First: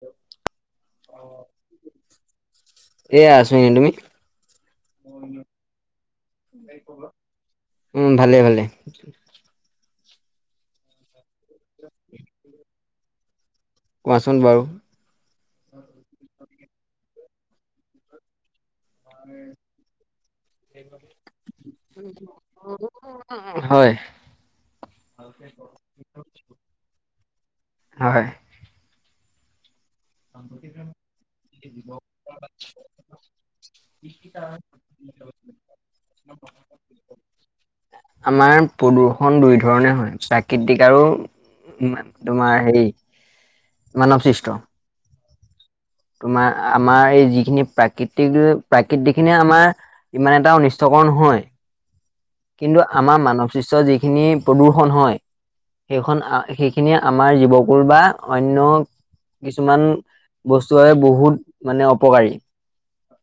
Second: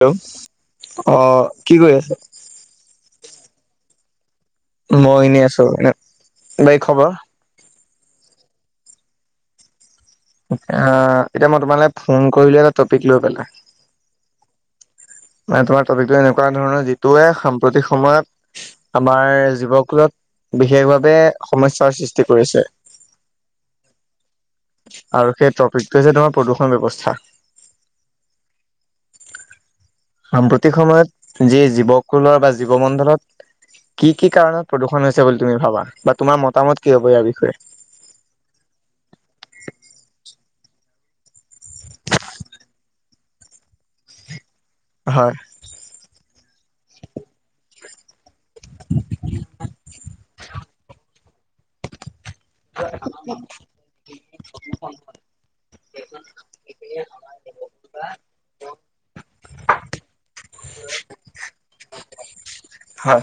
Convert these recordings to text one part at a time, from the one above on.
Hello আহ কি কৰি আছে? এয়া আছো এনে তুমি মই এনেই আছো এনে বাকি খবৰ,। উম ভালে ভালে। এতিয়া মই তোমালৈ ফোন কৰিলে এটা টপিক লৈ পেলাই। কোৱাচোন বাৰু। মানে তোমাৰ টপিকটো এনেকুৱা ধৰণৰ যিটোৱে সাম্প্ৰতিক সময়ত আমাৰ জীৱকুলত বিশেষভাৱে সমস্যাৰ সৃষ্টি কৰিছে। হয়। আৰু সেই টপিকটো হৈছে তোমাৰ প্ৰদূষণ ব্যৱস্থা। হয়। সাম্প্ৰতিক সময়ত যি জীৱকুলৰ বা জীৱ মণ্ডলত কি কি কাৰণত প্ৰদূষণ হৈছে বুলি তুমি ভাবা? বা তোমাৰ মতামত কি হব ইয়াৰ বিষয়ে? আমাৰ প্ৰদূৰষন দুই ধৰণে হয়। কৃটিক আৰু তোমাৰ হেৰি মানৱ সৃষ্ট হয়। তোমাৰ আমাৰ এই যিখিনি প্ৰাকৃতিক প্ৰাকৃতিক খিনিয়ে আমাৰ ইমান এটা অনিষ্টকৰ নহয়। কিন্তু আমাৰ মানৱ সৃষ্টৰ যিখিনি প্ৰদুৰষণ হয়, সেইখন সেইখিনিয়ে আমাৰ জীৱকুল বা অন্য কিছুমান বস্তুৱে বহুত মানে অপকাৰী। হয়।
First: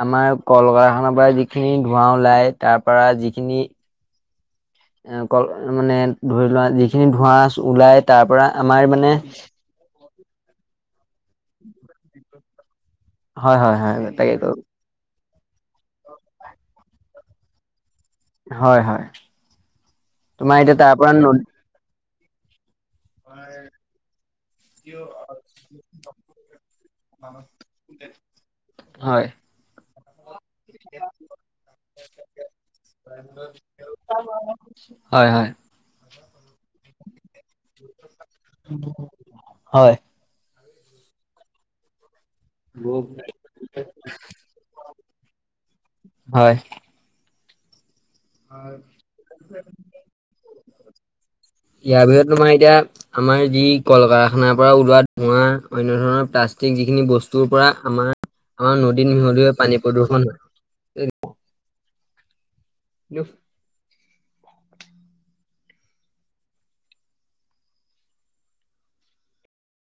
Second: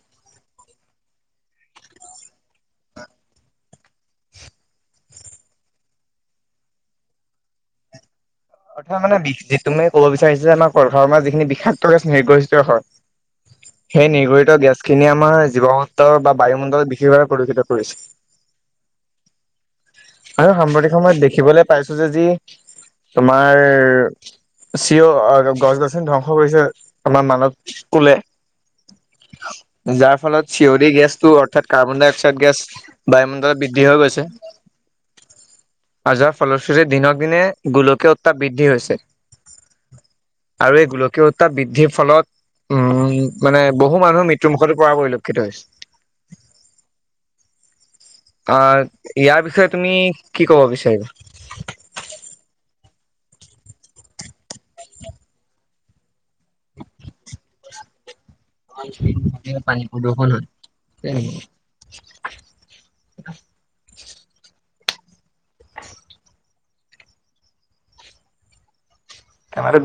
আমাৰ কলকাৰখানাৰ পৰা যিখিনি ধোঁৱা ওলাই, তাৰ পৰা যিখিনি এ ক মানে ধৰি লোৱা যিখিনি ধোঁৱা ওলাই তাৰ পৰা আমাৰ মানে তাৰপিছত আমাৰ কলকাৰখানাৰ পৰা যিখিনি বিষাক্ত গেছ নিৰ্গৰিত হয় হয় হয় হয় সেই তাকে ক নিৰ্গৰিত গেছ খিনি আমাৰ জীৱসত্ৰৰ বা বায়ুমণ্ডল বিশেষভাৱে প্ৰদূষিত কৰিছে। হয় হয় আৰু তোমাৰ এতিয়া সাম্প্ৰতিক তাৰ পৰা সময়ত ন দেখিবলে পাইছো যে যি তোমাৰ চিও গছ গছনি ধ্বংস কৰিছে আমাৰ মানৱ কুলে হয়। যাৰ ফলত চিঞৰি গেছটো অৰ্থাৎ কাৰ্বন ডাই অক্সাইড গেছ বায়ুমণ্ডলত বৃদ্ধি হৈ গৈছে। হয়। ফলশ্ৰুতে দিনক দিনে গোলকীয় উ হয়। আৰু এই গোলকীয় উত্তাপ বৃদ্ধিৰ ফলত উম মানে বহু মানুহ মৃত্যু মুুখতো পৰা পৰি ক্ষিত হৈছে। হয়। অ ইয়াৰ বিষয়ে তুমি কি কব বিচাৰিবা? ইয়াৰ ভিতৰত তোমাৰ এতিয়া আমাৰ যি কল কাৰখানাৰ পৰা ওলোৱা ধোৱা, অন্য ধৰণৰ প্লাষ্টিক যিখিনি বস্তুৰ পৰা আমাৰ তা আমাৰ নদীত মিহলি হৈ পানী প্ৰদূষণ হয়, [inaudible] ন [unintelligible]